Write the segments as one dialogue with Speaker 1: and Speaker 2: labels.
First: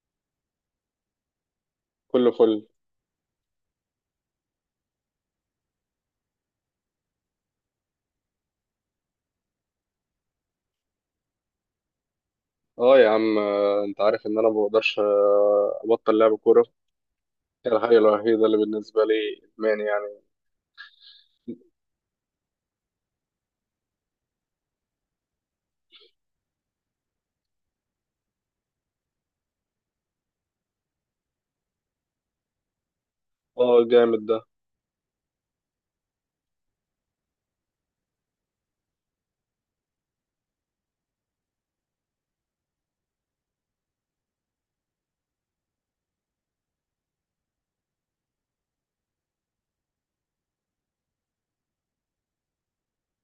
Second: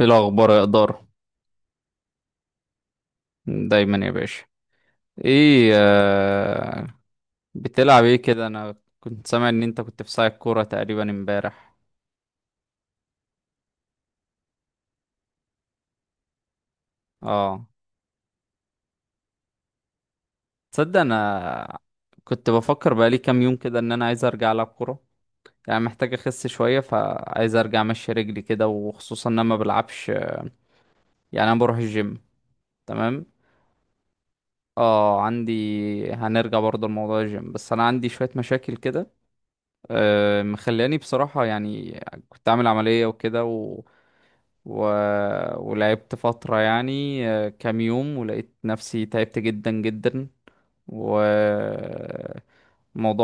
Speaker 1: ايه الاخبار يا اداره،
Speaker 2: كله فل.
Speaker 1: دايما يا باشا. ايه آه. بتلعب ايه كده؟ انا كنت سامع ان انت كنت في ساعة كوره تقريبا امبارح.
Speaker 2: اه يا عم، انت عارف ان انا ما بقدرش ابطل لعب كوره.
Speaker 1: اه.
Speaker 2: هي الحاجه الوحيده اللي بالنسبه لي، ادمان يعني.
Speaker 1: تصدق، انا كنت بفكر بقالي كام يوم كده ان انا عايز ارجع العب كوره. يعني محتاج اخس شويه، فعايز ارجع امشي رجلي كده، وخصوصا ان انا ما بلعبش. يعني انا بروح الجيم، تمام.
Speaker 2: اه، جامد ده.
Speaker 1: اه عندي، هنرجع برضه لموضوع الجيم، بس انا عندي شويه مشاكل كده مخلاني بصراحه يعني. كنت عامل عمليه وكده، و... ولعبت فترة يعني كام يوم، ولقيت نفسي تعبت جدا جدا. والموضوع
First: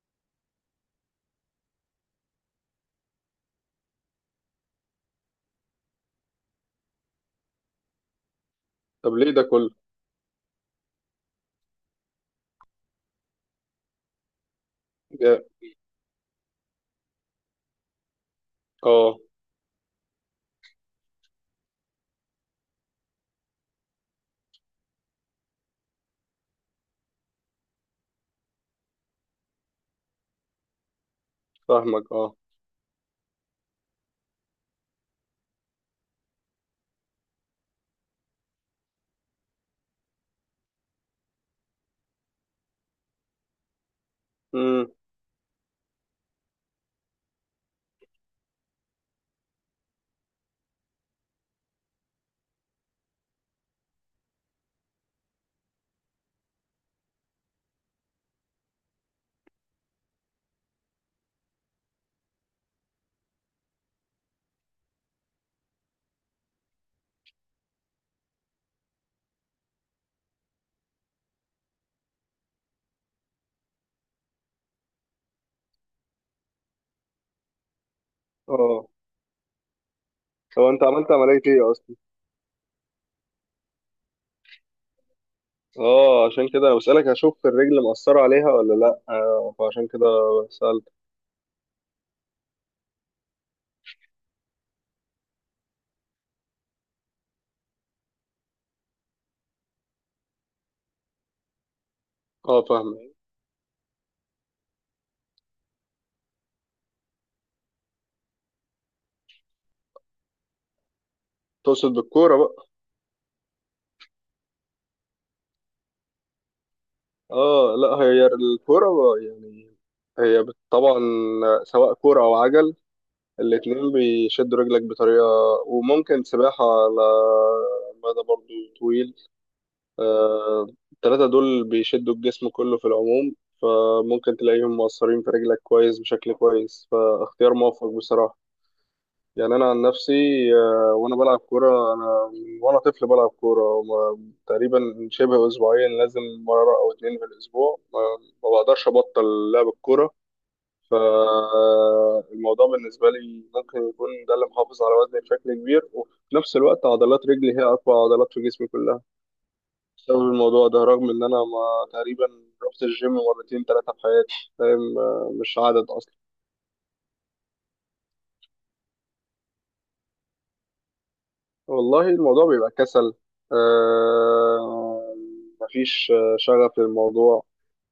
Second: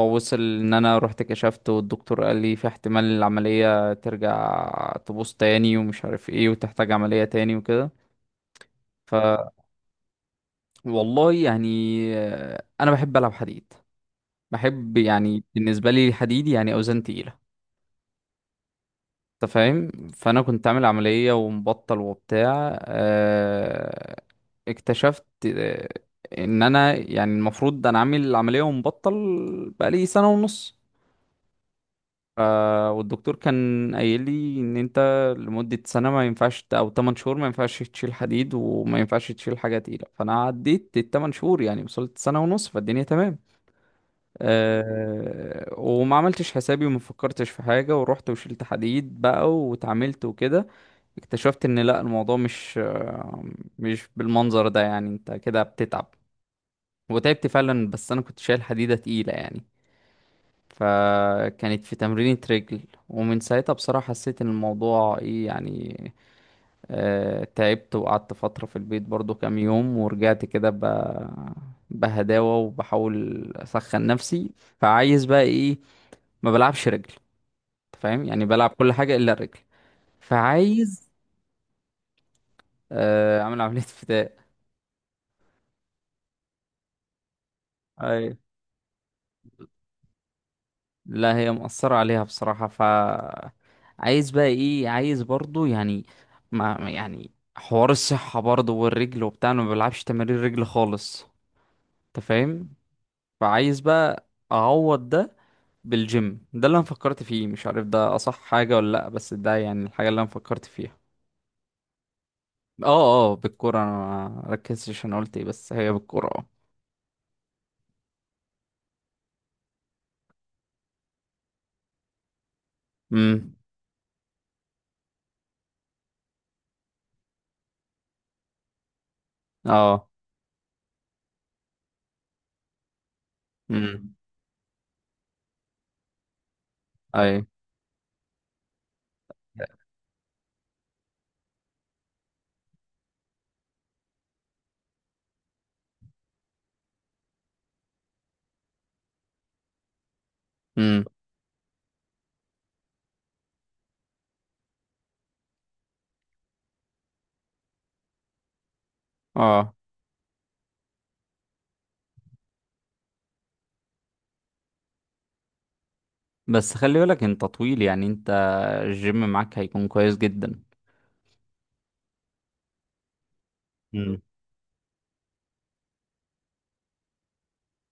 Speaker 1: وصل ان انا رحت كشفت، والدكتور قال لي في احتمال العملية ترجع تبوظ تاني ومش عارف ايه، وتحتاج عملية تاني وكده.
Speaker 2: طب
Speaker 1: ف
Speaker 2: ليه ده كله؟
Speaker 1: والله يعني انا بحب العب حديد. بحب
Speaker 2: جا-
Speaker 1: يعني، بالنسبة لي الحديد يعني اوزان تقيلة.
Speaker 2: اه،
Speaker 1: انت فاهم؟ فانا كنت عامل عملية ومبطل وبتاع، اكتشفت ان انا يعني المفروض انا عامل العملية ومبطل بقالي سنة ونص.
Speaker 2: فاهمك، اه.
Speaker 1: والدكتور كان قايل لي ان انت لمدة سنة ما ينفعش او 8 شهور ما ينفعش تشيل حديد، وما ينفعش تشيل حاجة تقيلة. فانا عديت ال 8 شهور يعني، وصلت سنة ونص فالدنيا تمام.
Speaker 2: امم.
Speaker 1: أه، وما عملتش حسابي وما فكرتش في حاجة، ورحت وشلت حديد بقى واتعاملت وكده. اكتشفت ان لا، الموضوع مش مش بالمنظر ده يعني. انت كده بتتعب، وتعبت فعلا، بس انا كنت شايل حديدة تقيلة يعني، فكانت في تمرينة رجل. ومن ساعتها بصراحة حسيت ان الموضوع ايه يعني. تعبت، وقعدت فترة في البيت برضو كام يوم، ورجعت كده بهداوة، وبحاول اسخن نفسي. فعايز بقى ايه، ما بلعبش رجل. أنت فاهم؟ يعني بلعب
Speaker 2: اه.
Speaker 1: كل حاجة إلا الرجل.
Speaker 2: هو انت
Speaker 1: فعايز
Speaker 2: عملت عمليه ايه اصلا؟
Speaker 1: أعمل عملية فداء.
Speaker 2: اه، عشان كده أنا بسالك، اشوف الرجل مأثره
Speaker 1: أي.
Speaker 2: عليها ولا لا، فعشان كده سالت.
Speaker 1: لا، هي مأثرة عليها بصراحة. ف عايز بقى إيه، عايز برضو يعني، يعني حوار الصحة برضو والرجل وبتاع. أنا ما بلعبش تمارين رجل خالص. أنت
Speaker 2: اه،
Speaker 1: فاهم؟
Speaker 2: فاهمك.
Speaker 1: فعايز بقى أعوض ده بالجيم. ده اللي أنا فكرت فيه، مش عارف ده أصح حاجة ولا لأ، بس ده يعني الحاجة اللي أنا فكرت فيها.
Speaker 2: تقصد بالكوره بقى؟
Speaker 1: اه. اه، بالكورة أنا ما ركزتش، أنا قلت إيه، بس هي بالكورة، اه.
Speaker 2: اه، لا هي الكوره بقى يعني. هي طبعا، سواء كوره او عجل،
Speaker 1: أمم.
Speaker 2: الاتنين بيشدوا رجلك بطريقة، وممكن سباحة على مدى برضو طويل.
Speaker 1: اه.
Speaker 2: آه، التلاتة دول بيشدوا الجسم كله في العموم،
Speaker 1: امم.
Speaker 2: فممكن تلاقيهم مؤثرين في رجلك كويس بشكل كويس،
Speaker 1: اي.
Speaker 2: فاختيار موفق بصراحة. يعني أنا عن نفسي، وأنا بلعب كورة، أنا من وأنا طفل بلعب كورة تقريبا شبه أسبوعيا، لازم مرة أو اتنين في الأسبوع، ما بقدرش أبطل لعب الكورة.
Speaker 1: امم.
Speaker 2: فالموضوع بالنسبة لي ممكن يكون ده اللي محافظ على وزني بشكل كبير، وفي نفس الوقت عضلات رجلي هي أقوى عضلات في جسمي كلها،
Speaker 1: اه.
Speaker 2: بسبب الموضوع ده، رغم إن أنا ما تقريبا رحت الجيم مرتين ثلاثة في حياتي، فاهم؟ مش عدد أصلا.
Speaker 1: بس خلي بالك انت طويل، يعني انت الجيم معاك هيكون كويس جدا.
Speaker 2: والله الموضوع بيبقى كسل،
Speaker 1: امم.
Speaker 2: آه، مفيش شغف للموضوع.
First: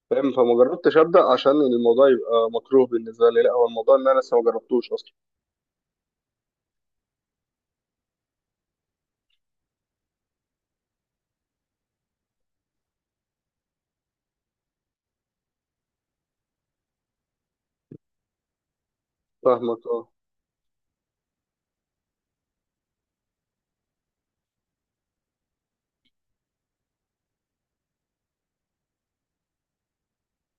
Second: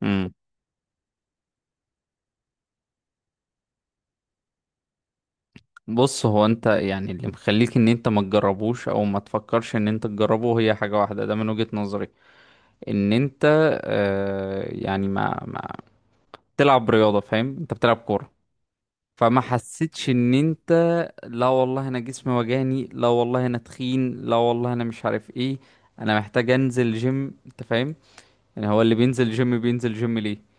Speaker 1: امم.
Speaker 2: فاهم؟ فما جربتش أبدأ عشان الموضوع يبقى مكروه بالنسبة لي، لا هو الموضوع إن أنا لسه ما جربتوش أصلا.
Speaker 1: بص، هو انت يعني اللي مخليك ان انت ما تجربوش او ما تفكرش ان انت تجربه هي حاجة واحدة، ده من وجهة نظري. ان انت يعني ما بتلعب رياضة، فاهم؟ انت بتلعب كورة، فما
Speaker 2: فاهمك، أه.
Speaker 1: حسيتش ان انت لا والله انا جسمي وجعني، لا والله انا تخين، لا والله انا مش عارف ايه، انا محتاج انزل جيم. انت فاهم؟ يعني هو اللي بينزل جيم، بينزل جيم ليه؟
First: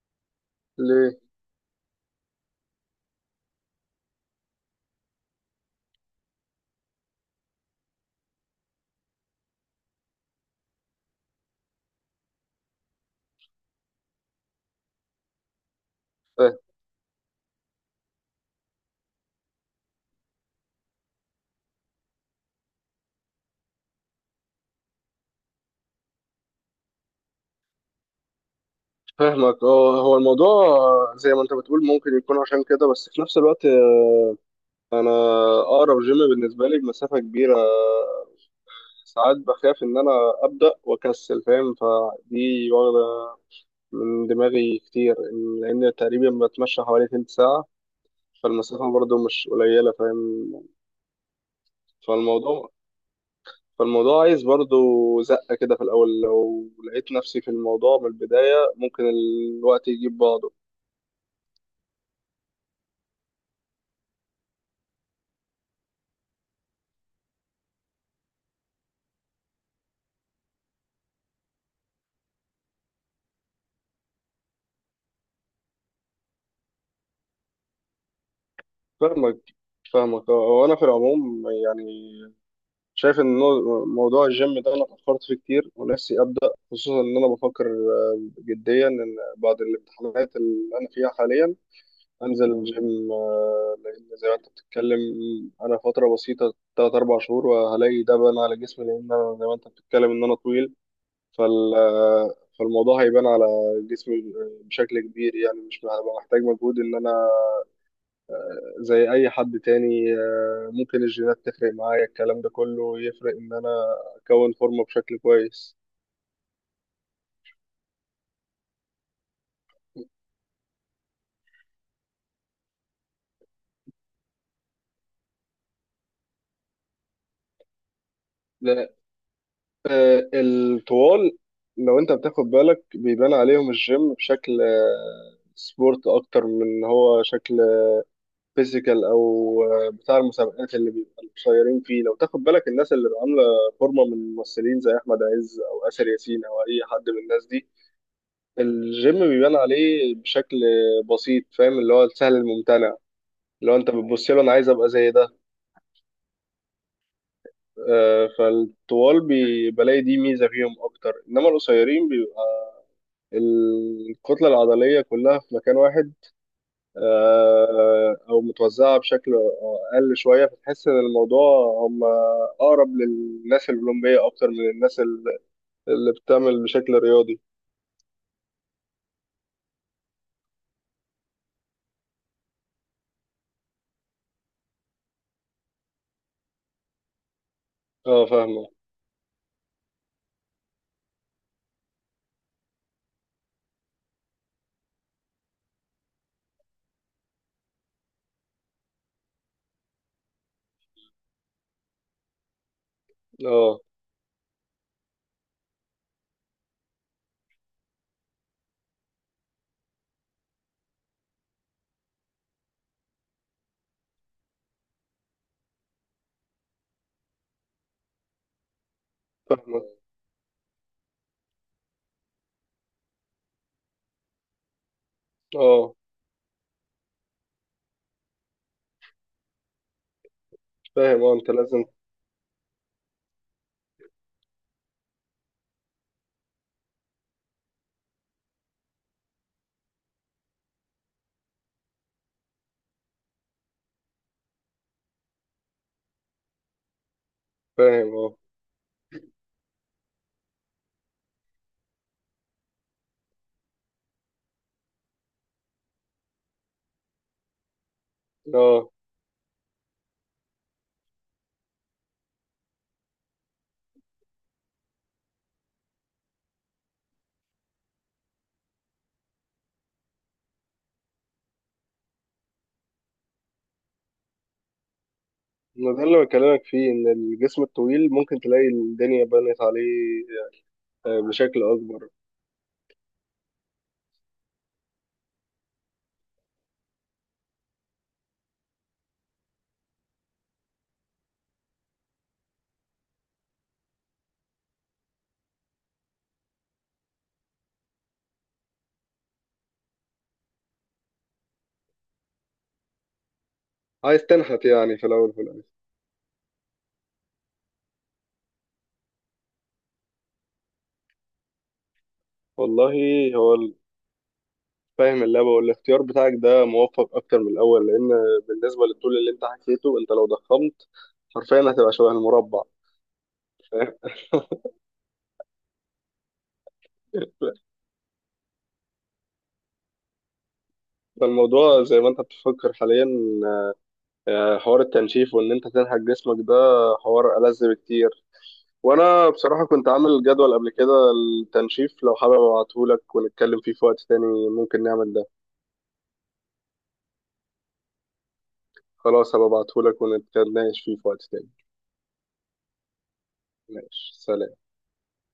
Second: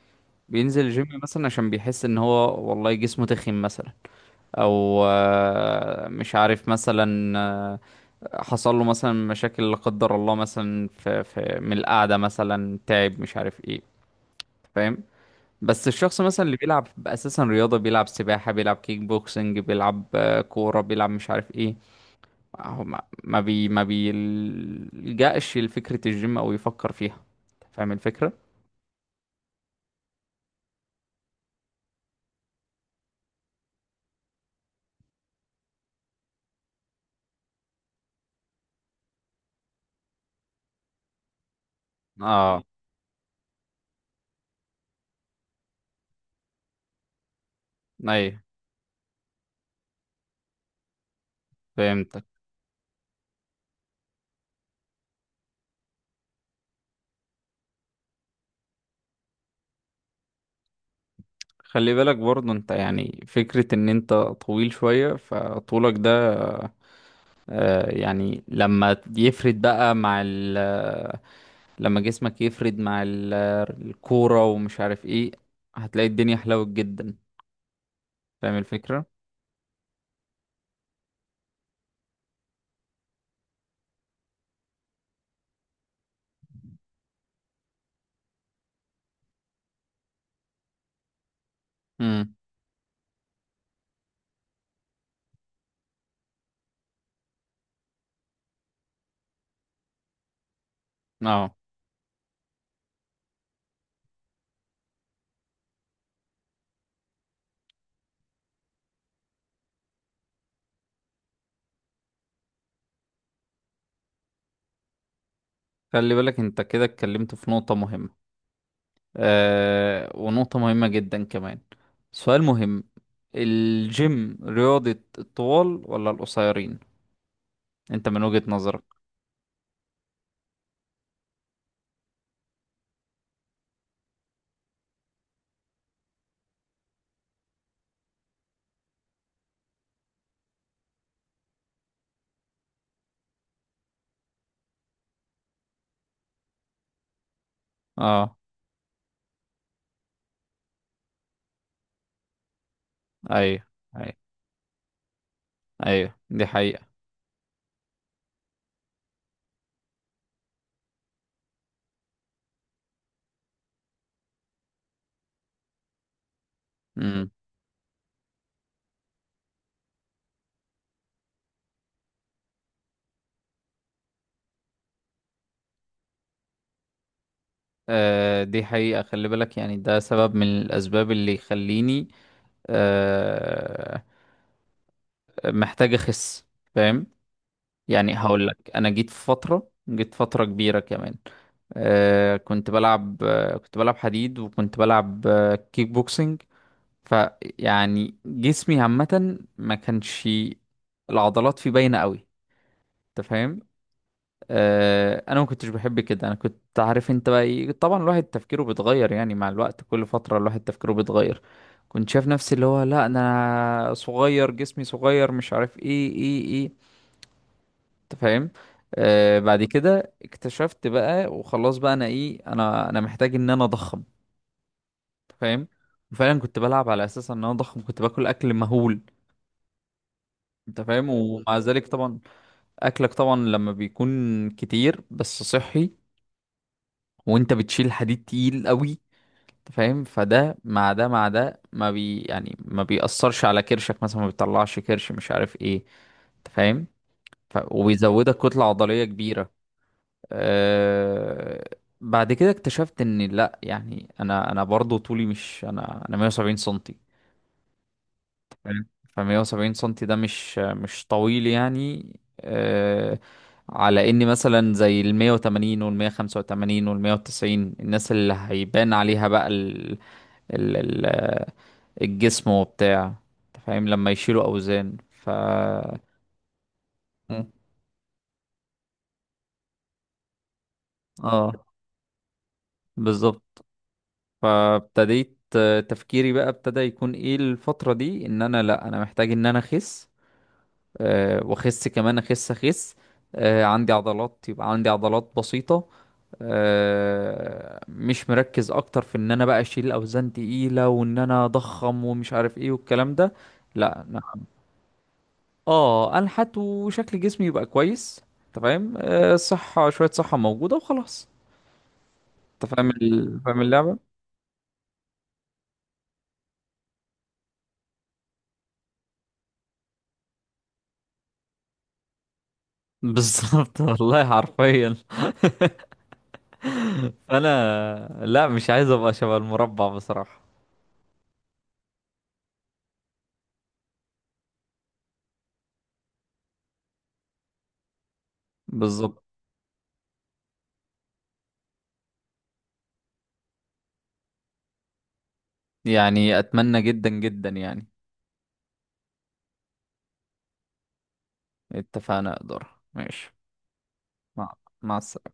Speaker 1: بينزل جيم
Speaker 2: ليه؟
Speaker 1: مثلا عشان بيحس ان هو والله جسمه تخين مثلا. او مش عارف مثلا حصل له مثلا مشاكل لا قدر الله، مثلا في من القعده مثلا تعب مش عارف ايه. فاهم؟ بس الشخص مثلا اللي بيلعب اساسا رياضه، بيلعب سباحه، بيلعب كيك بوكسنج، بيلعب كوره، بيلعب مش عارف ايه، هو ما بيلجأش لفكره الجيم او يفكر فيها. فاهم الفكره؟
Speaker 2: فاهمك، اه، هو الموضوع زي ما انت بتقول ممكن يكون عشان كده، بس في نفس الوقت، انا اقرب جيم بالنسبه لي بمسافه كبيره، ساعات بخاف ان انا ابدا واكسل، فاهم؟
Speaker 1: اه.
Speaker 2: فدي واخده من دماغي كتير، لان تقريبا بتمشى حوالي تلت ساعه،
Speaker 1: ايوه.
Speaker 2: فالمسافه برضو مش قليله، فاهم؟
Speaker 1: فهمت.
Speaker 2: فالموضوع فالموضوع عايز برضو زقه كده في الاول، لو لقيت نفسي في الموضوع من البدايه، ممكن الوقت يجيب بعضه.
Speaker 1: خلي بالك برضه انت، يعني فكرة ان انت طويل شوية، فطولك ده يعني لما جسمك يفرد مع ال- الكورة ومش عارف ايه، هتلاقي الدنيا حلوت جدا. فاهم الفكرة؟
Speaker 2: فاهمك، فاهمك، وانا في العموم يعني شايف ان موضوع الجيم ده انا فكرت فيه كتير، ونفسي ابدا، خصوصا ان انا بفكر جديا ان بعد الامتحانات اللي انا فيها حاليا
Speaker 1: امم.
Speaker 2: انزل الجيم، لان زي ما انت بتتكلم، انا فتره بسيطه 3 4 شهور وهلاقي ده بان على جسمي، لان انا زي ما انت بتتكلم ان انا طويل.
Speaker 1: اه.
Speaker 2: فالموضوع هيبان على جسمي بشكل كبير، يعني مش هبقى محتاج مجهود ان انا زي اي حد تاني، ممكن الجينات تفرق معايا، الكلام ده كله يفرق ان انا اكون فورمه بشكل كويس.
Speaker 1: خلي بالك، انت كده اتكلمت في نقطة مهمة، ونقطة مهمة جدا كمان. سؤال مهم: الجيم رياضة الطوال ولا القصيرين؟ انت من وجهة نظرك.
Speaker 2: لا، الطوال لو انت بتاخد بالك بيبان عليهم الجيم بشكل سبورت اكتر من إن هو شكل فيزيكال، او بتاع المسابقات اللي بيبقوا قصيرين فيه، لو تاخد بالك الناس اللي عامله فورمه من ممثلين زي احمد عز او اسر ياسين او اي حد من الناس دي،
Speaker 1: اه.
Speaker 2: الجيم بيبان عليه بشكل بسيط، فاهم؟ اللي هو السهل الممتنع،
Speaker 1: ايوه.
Speaker 2: لو انت
Speaker 1: ايوه.
Speaker 2: بتبص له، انا عايز ابقى زي ده.
Speaker 1: ايوه دي حقيقة.
Speaker 2: فالطوال بلاقي دي ميزه فيهم اكتر، انما القصيرين بيبقى الكتله العضليه كلها في مكان واحد،
Speaker 1: امم.
Speaker 2: او متوزعه بشكل اقل شويه، فتحس ان الموضوع هم اقرب للناس الاولمبيه اكتر من الناس اللي بتعمل بشكل رياضي.
Speaker 1: آه دي حقيقة. خلي بالك يعني، ده سبب من الاسباب اللي يخليني آه محتاج اخس. فاهم؟ يعني
Speaker 2: اه،
Speaker 1: هقول
Speaker 2: فاهمه.
Speaker 1: لك، انا جيت في فترة، جيت فترة كبيرة كمان. كنت بلعب كنت بلعب حديد، وكنت بلعب كيك بوكسنج. فيعني جسمي عامة ما كانش العضلات فيه باينة قوي. انت فاهم؟
Speaker 2: اه،
Speaker 1: انا ما كنتش بحب كده. انا كنت عارف انت بقى ايه. طبعا الواحد تفكيره بيتغير يعني، مع الوقت كل فترة الواحد تفكيره بيتغير. كنت شايف نفسي اللي هو، لا انا صغير، جسمي صغير، مش عارف ايه ايه ايه. انت فاهم؟ بعد
Speaker 2: فاهمه.
Speaker 1: كده اكتشفت بقى، وخلاص بقى انا ايه، انا محتاج ان انا اضخم. انت فاهم؟
Speaker 2: اه،
Speaker 1: وفعلا كنت بلعب على اساس ان انا اضخم، كنت باكل اكل مهول. انت فاهم؟
Speaker 2: فاهم. اه، انت
Speaker 1: ومع
Speaker 2: لازم
Speaker 1: ذلك طبعا اكلك طبعا لما بيكون كتير بس صحي، وانت بتشيل حديد تقيل قوي، أنت فاهم، فده مع ده مع ده ما بي يعني ما بيأثرش على كرشك مثلا، ما بيطلعش كرش مش عارف ايه. انت فاهم؟
Speaker 2: فاهم.
Speaker 1: وبيزودك
Speaker 2: اه،
Speaker 1: كتلة عضلية كبيرة. أه... بعد كده اكتشفت ان لا يعني، انا انا برضو طولي مش انا 170 سنتي. فاهم؟
Speaker 2: اه،
Speaker 1: ف 170 سنتي ده مش مش طويل يعني. أه... على اني مثلا زي ال 180 وال 185 وال 190، الناس اللي هيبان عليها بقى ال- ال ال الجسم وبتاع. انت فاهم لما يشيلوا اوزان. ف
Speaker 2: ما ده اللي بكلمك فيه، ان
Speaker 1: مم.
Speaker 2: الجسم الطويل ممكن تلاقي الدنيا بنت عليه بشكل
Speaker 1: اه،
Speaker 2: اكبر.
Speaker 1: بالظبط. فابتديت تفكيري بقى ابتدى يكون ايه الفترة دي، ان انا لا، انا محتاج ان انا اخس. واخس كمان، اخس اخس. عندي عضلات يبقى عندي عضلات بسيطة. مش مركز اكتر في ان انا بقى اشيل اوزان تقيلة وان انا اضخم ومش عارف ايه والكلام ده. لا.
Speaker 2: عايز تنحت يعني في الاول وفي الاخر.
Speaker 1: اه، انحت وشكل جسمي يبقى كويس. انت فاهم الصحه شويه، صحه موجوده وخلاص. انت فاهم
Speaker 2: والله، هو
Speaker 1: فاهم اللعبه.
Speaker 2: فاهم اللعبه، والاختيار بتاعك ده موفق اكتر من الاول، لان بالنسبه للطول اللي انت حكيته، انت لو ضخمت حرفيا هتبقى شبه المربع.
Speaker 1: بالظبط
Speaker 2: فاهم.
Speaker 1: والله، حرفيا. انا لا، مش عايز ابقى شبه المربع بصراحه.
Speaker 2: فالموضوع زي ما انت بتفكر حاليا، حوار التنشيف وان انت تنحت جسمك ده، حوار ألذ بكتير.
Speaker 1: بالظبط.
Speaker 2: وانا بصراحة كنت عامل جدول قبل كده، التنشيف، لو حابب ابعتهولك ونتكلم فيه في وقت تاني، ممكن نعمل ده.
Speaker 1: يعني اتمنى جدا جدا يعني.
Speaker 2: خلاص، هبقى ابعتهولك ونتناقش فيه في وقت تاني.
Speaker 1: اتفقنا، اقدر، ماشي.
Speaker 2: ماشي،
Speaker 1: مع
Speaker 2: سلام.
Speaker 1: مع السلامه.